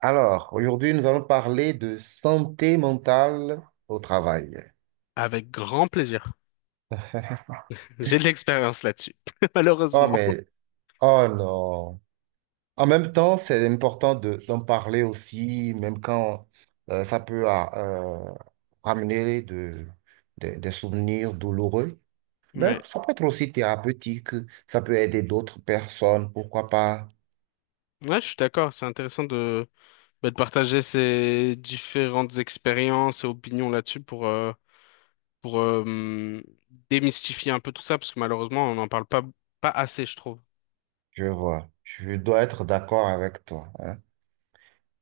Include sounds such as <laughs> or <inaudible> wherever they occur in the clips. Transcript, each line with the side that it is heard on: right: Alors, aujourd'hui, nous allons parler de santé mentale au travail.
left: Avec grand plaisir.
right: <laughs>
left: J'ai de l'expérience là-dessus, <laughs>
right: Oh,
left: malheureusement.
right: mais, oh non. En même temps, c'est important d'en parler aussi, même quand ça peut ramener des souvenirs douloureux. Mais
left: Ouais.
right: ça peut être aussi thérapeutique, ça peut aider d'autres personnes, pourquoi pas.
left: Ouais, je suis d'accord. C'est intéressant de, bah, de partager ces différentes expériences et opinions là-dessus pour démystifier un peu tout ça, parce que malheureusement, on n'en parle pas, pas assez, je trouve.
right: Je vois, je dois être d'accord avec toi, hein.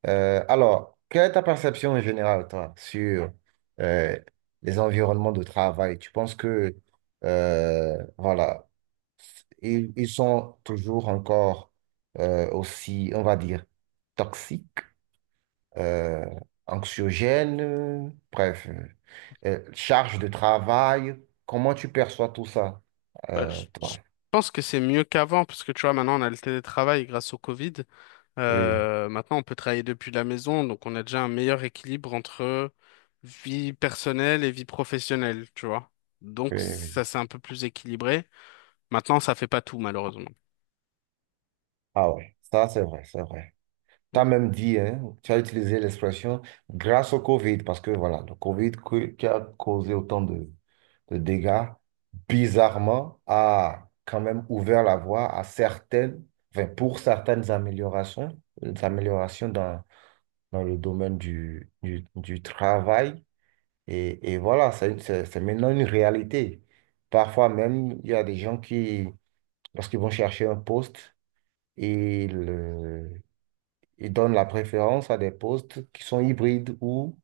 right: Alors, quelle est ta perception en général, toi, sur euh, les environnements de travail? Tu penses que, voilà, ils sont toujours encore aussi, on va dire, toxiques, euh, anxiogènes, charge de travail. Comment tu perçois tout ça,
left: Bah, je,
right: toi?
left: je pense que c'est mieux qu'avant, parce que tu vois, maintenant, on a le télétravail grâce au Covid.
right: Oui,
left: Maintenant, on peut travailler depuis la maison, donc on a déjà un meilleur équilibre entre vie personnelle et vie professionnelle, tu vois.
right: oui,
left: Donc
right: oui.
left: ça, c'est un peu plus équilibré. Maintenant, ça fait pas tout, malheureusement.
right: Ah ouais, ça c'est vrai, c'est vrai. Tu as même dit, hein, tu as utilisé l'expression grâce au Covid, parce que voilà, le qui a causé autant de dégâts, bizarrement, a quand même ouvert la voie à certaines, enfin, pour certaines améliorations, des améliorations dans le domaine du travail. Et voilà, c'est maintenant une réalité. Parfois même, il y a des gens qui, lorsqu'ils vont chercher un poste, ils ils donnent la préférence à des postes qui sont hybrides ou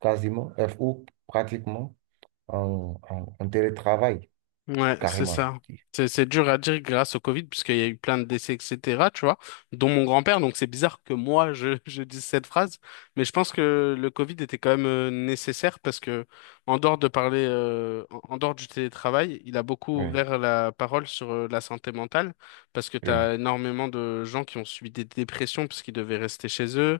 right: quasiment, ou pratiquement en télétravail,
left: Ouais, c'est
right: carrément, je
left: ça.
right: dis.
left: C'est dur à dire grâce au Covid, puisqu'il y a eu plein de décès, etc., tu vois, dont mon grand-père. Donc c'est bizarre que moi, je, <laughs> je dise cette phrase, mais je pense que le Covid était quand même nécessaire parce que, en dehors de parler, en en dehors du télétravail, il a beaucoup
right: Oui,
left: ouvert la parole sur la santé mentale, parce que tu
right: oui,
left: as énormément de gens qui ont subi des dépressions puisqu'ils devaient rester chez eux,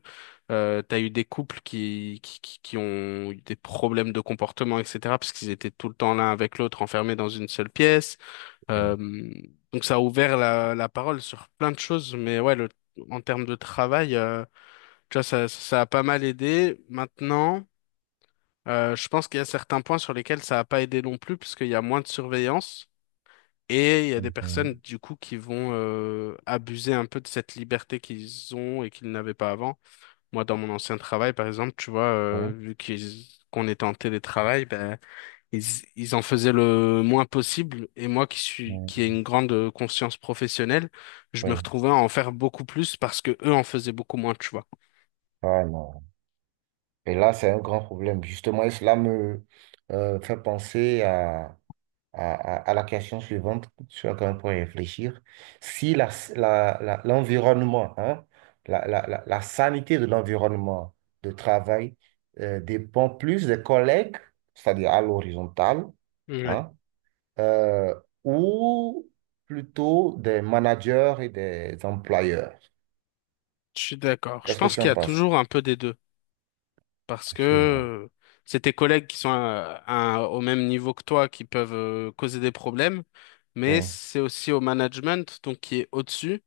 left: t'as eu des couples qui ont eu des problèmes de comportement, etc., parce qu'ils étaient tout le temps l'un avec l'autre, enfermés dans une seule pièce. Euh,
right: oui.
left: donc ça a ouvert la parole sur plein de choses, mais ouais, en termes de travail, tu vois, ça a pas mal aidé. Maintenant, je pense qu'il y a certains points sur lesquels ça a pas aidé non plus, parce qu'il y a moins de surveillance. Et il y a des personnes,
right: Mhm.
left: du coup, qui vont abuser un peu de cette liberté qu'ils ont et qu'ils n'avaient pas avant. Moi, dans mon ancien travail, par exemple, tu vois,
right: Oui,
left: vu qu'on était en télétravail, ben, ils, ils en faisaient le moins possible. Et moi,
right: oui,
left: qui ai une grande conscience professionnelle, je me
right: oui.
left: retrouvais à en faire beaucoup plus parce que eux en faisaient beaucoup moins, tu vois.
right: Ah, non. Et là, c'est un grand problème. Justement, et cela me fait penser à, à la question suivante sur laquelle on pourrait réfléchir. Si l'environnement, hein, la sanité de l'environnement de travail dépend plus des collègues, c'est-à-dire à l'horizontale,
left: Ouais,
right: hein, euh, ou plutôt des managers et des employeurs.
left: je suis d'accord. Je
right: Qu'est-ce que
left: pense
right: tu
left: qu'il y
right: en
left: a
right: penses?
left: toujours un peu des deux parce que
right: Je vois.
left: c'est tes collègues qui sont au même niveau que toi qui peuvent causer des problèmes, mais
right: Oui.
left: c'est aussi au management, donc qui est au-dessus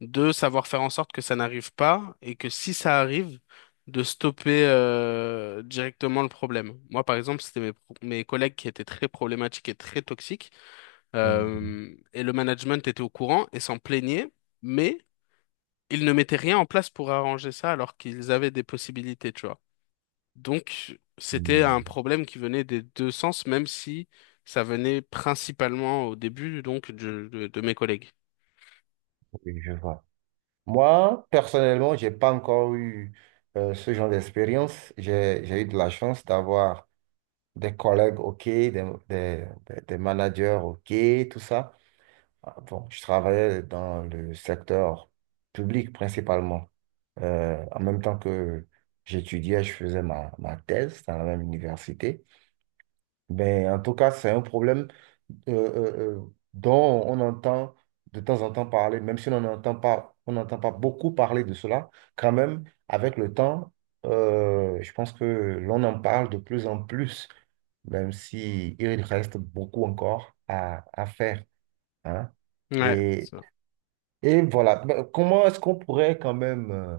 left: de savoir faire en sorte que ça n'arrive pas et que si ça arrive, de stopper directement le problème. Moi, par exemple, c'était mes collègues qui étaient très problématiques et très toxiques,
right: Hum,
left: et le management était au courant et s'en plaignait, mais ils ne mettaient rien en place pour arranger ça alors qu'ils avaient des possibilités, tu vois. Donc, c'était
right: hum.
left: un problème qui venait des deux sens, même si ça venait principalement au début, donc, de mes collègues.
right: Oui, je vois. Moi, personnellement, j'ai pas encore eu ce genre d'expérience. J'ai eu de la chance d'avoir des collègues OK, des managers OK, tout ça. Ah, bon, je travaillais dans le secteur public principalement. En même temps que j'étudiais, je faisais ma thèse dans la même université. Ben, en tout cas, c'est un problème dont on entend de temps en temps parler, même si on n'entend pas beaucoup parler de cela, quand même. Avec le temps, je pense que l'on en parle de plus en plus, même si il reste beaucoup encore à faire, hein.
left: Ouais,
right: et
left: ça.
right: et voilà, ben, comment est-ce qu'on pourrait quand même, euh,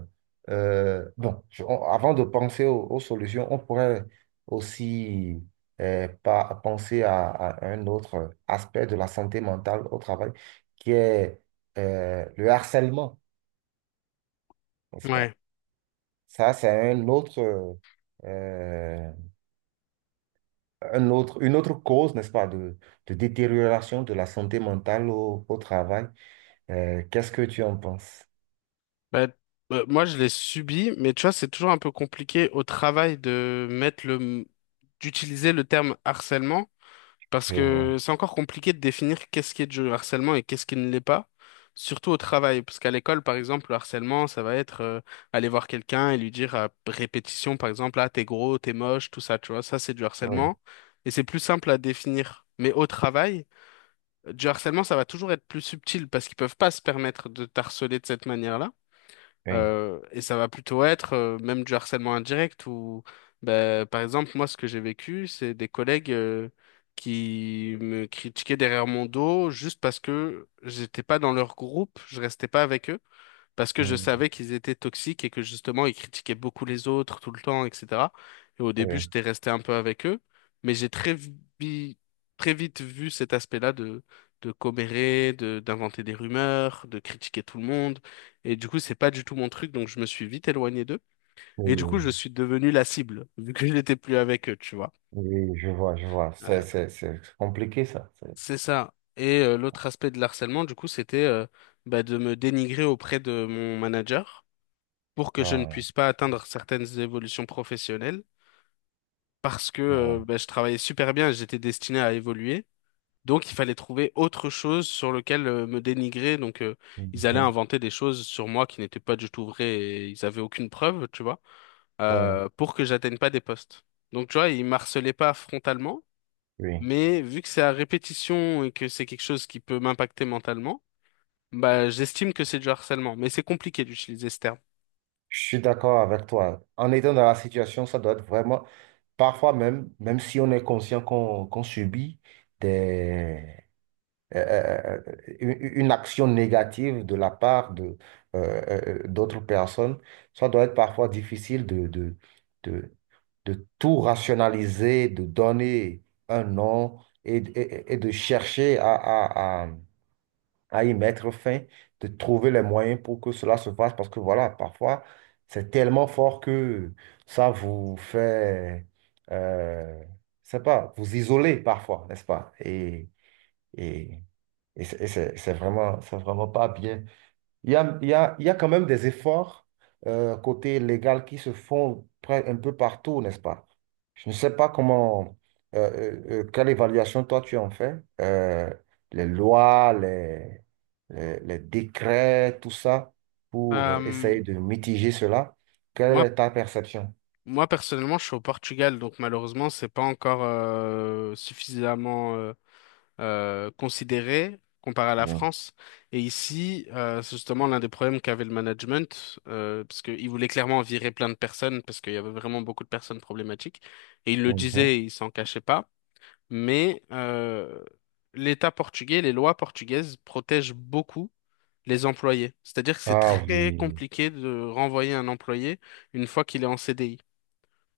right: euh, bon, avant de penser aux solutions, on pourrait aussi penser à un autre aspect de la santé mentale au travail, qui est le harcèlement, n'est-ce pas?
left: Ouais.
right: Ça, c'est euh, une autre cause, n'est-ce pas, de détérioration de la santé mentale au travail. Qu'est-ce que tu en penses?
left: Bah, moi, je l'ai subi, mais tu vois, c'est toujours un peu compliqué au travail de d'utiliser le terme harcèlement, parce
right: Je vois.
left: que c'est encore compliqué de définir qu'est-ce qui est du harcèlement et qu'est-ce qui ne l'est pas, surtout au travail, parce qu'à l'école, par exemple, le harcèlement, ça va être aller voir quelqu'un et lui dire à répétition, par exemple, ah, t'es gros, t'es moche, tout ça, tu vois, ça, c'est du
right: Oui,
left: harcèlement, et c'est plus simple à définir. Mais au travail, du harcèlement, ça va toujours être plus subtil parce qu'ils peuvent pas se permettre de t'harceler de cette manière-là.
right: oui.
left: Et ça va plutôt être même du harcèlement indirect où, ben, par exemple, moi, ce que j'ai vécu, c'est des collègues qui me critiquaient derrière mon dos juste parce que j'étais pas dans leur groupe, je restais pas avec eux parce que je
right: Mmh.
left: savais qu'ils étaient toxiques et que justement ils critiquaient beaucoup les autres tout le temps, etc. Et au début,
right: Oui,
left: j'étais resté un peu avec eux, mais j'ai très vite vu cet aspect-là de commérer, de d'inventer des rumeurs, de critiquer tout le monde. Et du coup, c'est pas du tout mon truc, donc je me suis vite éloigné d'eux. Et du coup,
right: oui,
left: je suis devenu la cible, <laughs> vu que je n'étais plus avec eux, tu vois.
right: oui, je vois, je vois.
left: Euh,
right: C'est compliqué, ça. C'est-
left: c'est ça. Et l'autre aspect de l'harcèlement, du coup, c'était bah, de me dénigrer auprès de mon manager pour que je ne
right: Ouais,
left: puisse pas atteindre certaines évolutions professionnelles parce que
right: ouais.
left: bah, je travaillais super bien et j'étais destiné à évoluer. Donc, il fallait trouver autre chose sur lequel me dénigrer. Donc, ils allaient
right: Mhm.
left: inventer des choses sur moi qui n'étaient pas du tout vraies et ils avaient aucune preuve, tu vois,
right: Ouais,
left: pour que j'atteigne pas des postes. Donc, tu vois, ils m'harcelaient pas frontalement,
right: oui.
left: mais vu que c'est à répétition et que c'est quelque chose qui peut m'impacter mentalement, bah, j'estime que c'est du harcèlement, mais c'est compliqué d'utiliser ce terme.
right: Je suis d'accord avec toi. En étant dans la situation, ça doit être vraiment, parfois même, même si on est conscient qu'on subit une action négative de la part de, d'autres personnes, ça doit être parfois difficile de, de tout rationaliser, de donner un nom et, et de chercher à y mettre fin, de trouver les moyens pour que cela se fasse, parce que voilà, parfois, c'est tellement fort que ça vous fait, euh, je sais pas, vous isoler parfois, n'est-ce pas? Et, et c'est vraiment pas bien. Il y a quand même des efforts côté légal qui se font près- un peu partout, n'est-ce pas? Je ne sais pas comment, euh, quelle évaluation toi tu en fais. Euh, les lois, les décrets, tout ça, pour
left: Bah,
right: essayer de mitiger cela. Quelle
left: moi,
right: est ta perception?
left: moi personnellement, je suis au Portugal, donc malheureusement, c'est pas encore suffisamment considéré comparé à la
right: Oui.
left: France. Et ici, c'est justement l'un des problèmes qu'avait le management, parce qu'ils voulaient clairement virer plein de personnes, parce qu'il y avait vraiment beaucoup de personnes problématiques. Et ils le
right: Mhm.
left: disaient, ils s'en cachaient pas. Mais l'État portugais, les lois portugaises protègent beaucoup les employés. C'est-à-dire que c'est
right: Ah
left: très
right: oui,
left: compliqué de renvoyer un employé une fois qu'il est en CDI.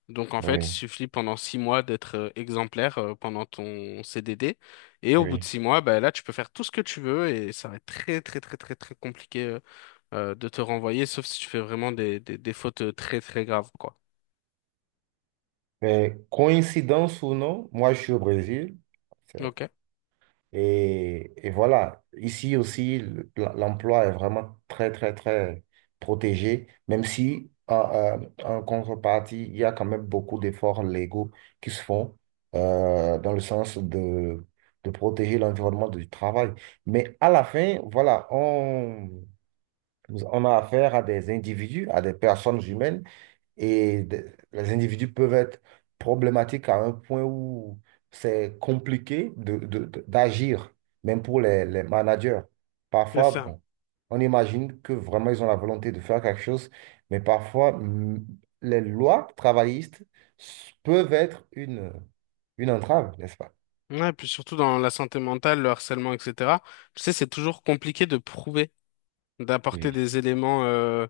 left: Donc en fait, il
right: oui,
left: suffit pendant 6 mois d'être exemplaire pendant ton CDD. Et au bout de
right: oui.
left: 6 mois, bah, là, tu peux faire tout ce que tu veux et ça va être très très très très très compliqué de te renvoyer, sauf si tu fais vraiment des fautes très très graves, quoi.
right: Mais coïncidence ou non, moi je suis au Brésil. C'est-
left: Ok,
right: Et voilà, ici aussi, l'emploi est vraiment très, très, très protégé, même si en contrepartie, il y a quand même beaucoup d'efforts légaux qui se font dans le sens de protéger l'environnement du travail. Mais à la fin, voilà, on a affaire à des individus, à des personnes humaines et de- les individus peuvent être problématiques à un point où c'est compliqué d'agir, même pour les managers.
left: c'est
right: Parfois,
left: ça.
right: bon, on imagine que vraiment ils ont la volonté de faire quelque chose, mais parfois, mm, les lois travaillistes s- peuvent être une entrave, n'est-ce pas?
left: Ouais, et puis surtout dans la santé mentale, le harcèlement, etc. Tu sais, c'est toujours compliqué de prouver, d'apporter
right: Oui,
left: des éléments euh,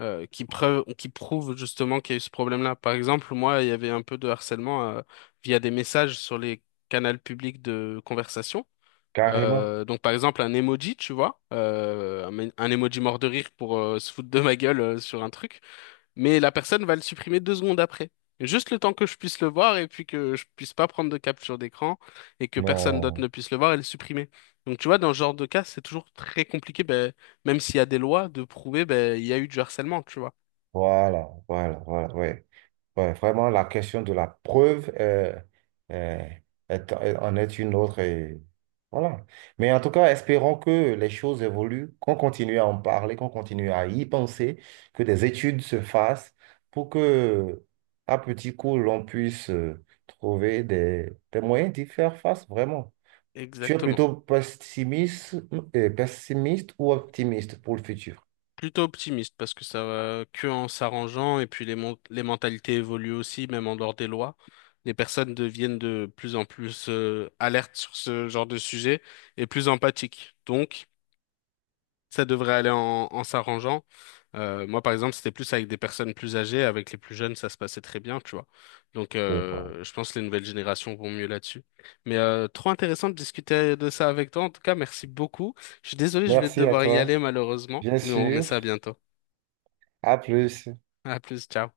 left: euh, qui prouve justement qu'il y a eu ce problème-là. Par exemple, moi, il y avait un peu de harcèlement via des messages sur les canaux publics de conversation.
right: carrément.
left: Donc par exemple un emoji, tu vois, un emoji mort de rire pour se foutre de ma gueule sur un truc, mais la personne va le supprimer 2 secondes après. Juste le temps que je puisse le voir et puis que je puisse pas prendre de capture d'écran et que personne d'autre
right: Non,
left: ne puisse le voir et le supprimer. Donc tu vois, dans ce genre de cas, c'est toujours très compliqué, ben, même s'il y a des lois, de prouver ben, il y a eu du harcèlement, tu vois.
right: voilà, voilà, voilà, ouais. Ouais, vraiment, la question de la preuve euh, est- est- en est une autre. Et voilà. Mais en tout cas, espérons que les choses évoluent, qu'on continue à en parler, qu'on continue à y penser, que des études se fassent pour que, à petit coup, l'on puisse trouver des moyens d'y faire face, vraiment. Tu es
left: Exactement.
right: plutôt pessimiste, ou optimiste pour le futur?
left: Plutôt optimiste parce que ça va que en s'arrangeant et puis les mentalités évoluent aussi, même en dehors des lois. Les personnes deviennent de plus en plus alertes sur ce genre de sujet et plus empathiques. Donc, ça devrait aller en s'arrangeant. Moi, par exemple, c'était plus avec des personnes plus âgées, avec les plus jeunes, ça se passait très bien, tu vois. Donc,
right: Je vois.
left: je pense que les nouvelles générations vont mieux là-dessus. Mais trop intéressant de discuter de ça avec toi. En tout cas, merci beaucoup. Je suis désolé, je vais
right: Merci à
left: devoir y
right: toi,
left: aller malheureusement,
right: bien
left: mais on remet
right: sûr.
left: ça à bientôt.
right: À plus.
left: À plus, ciao.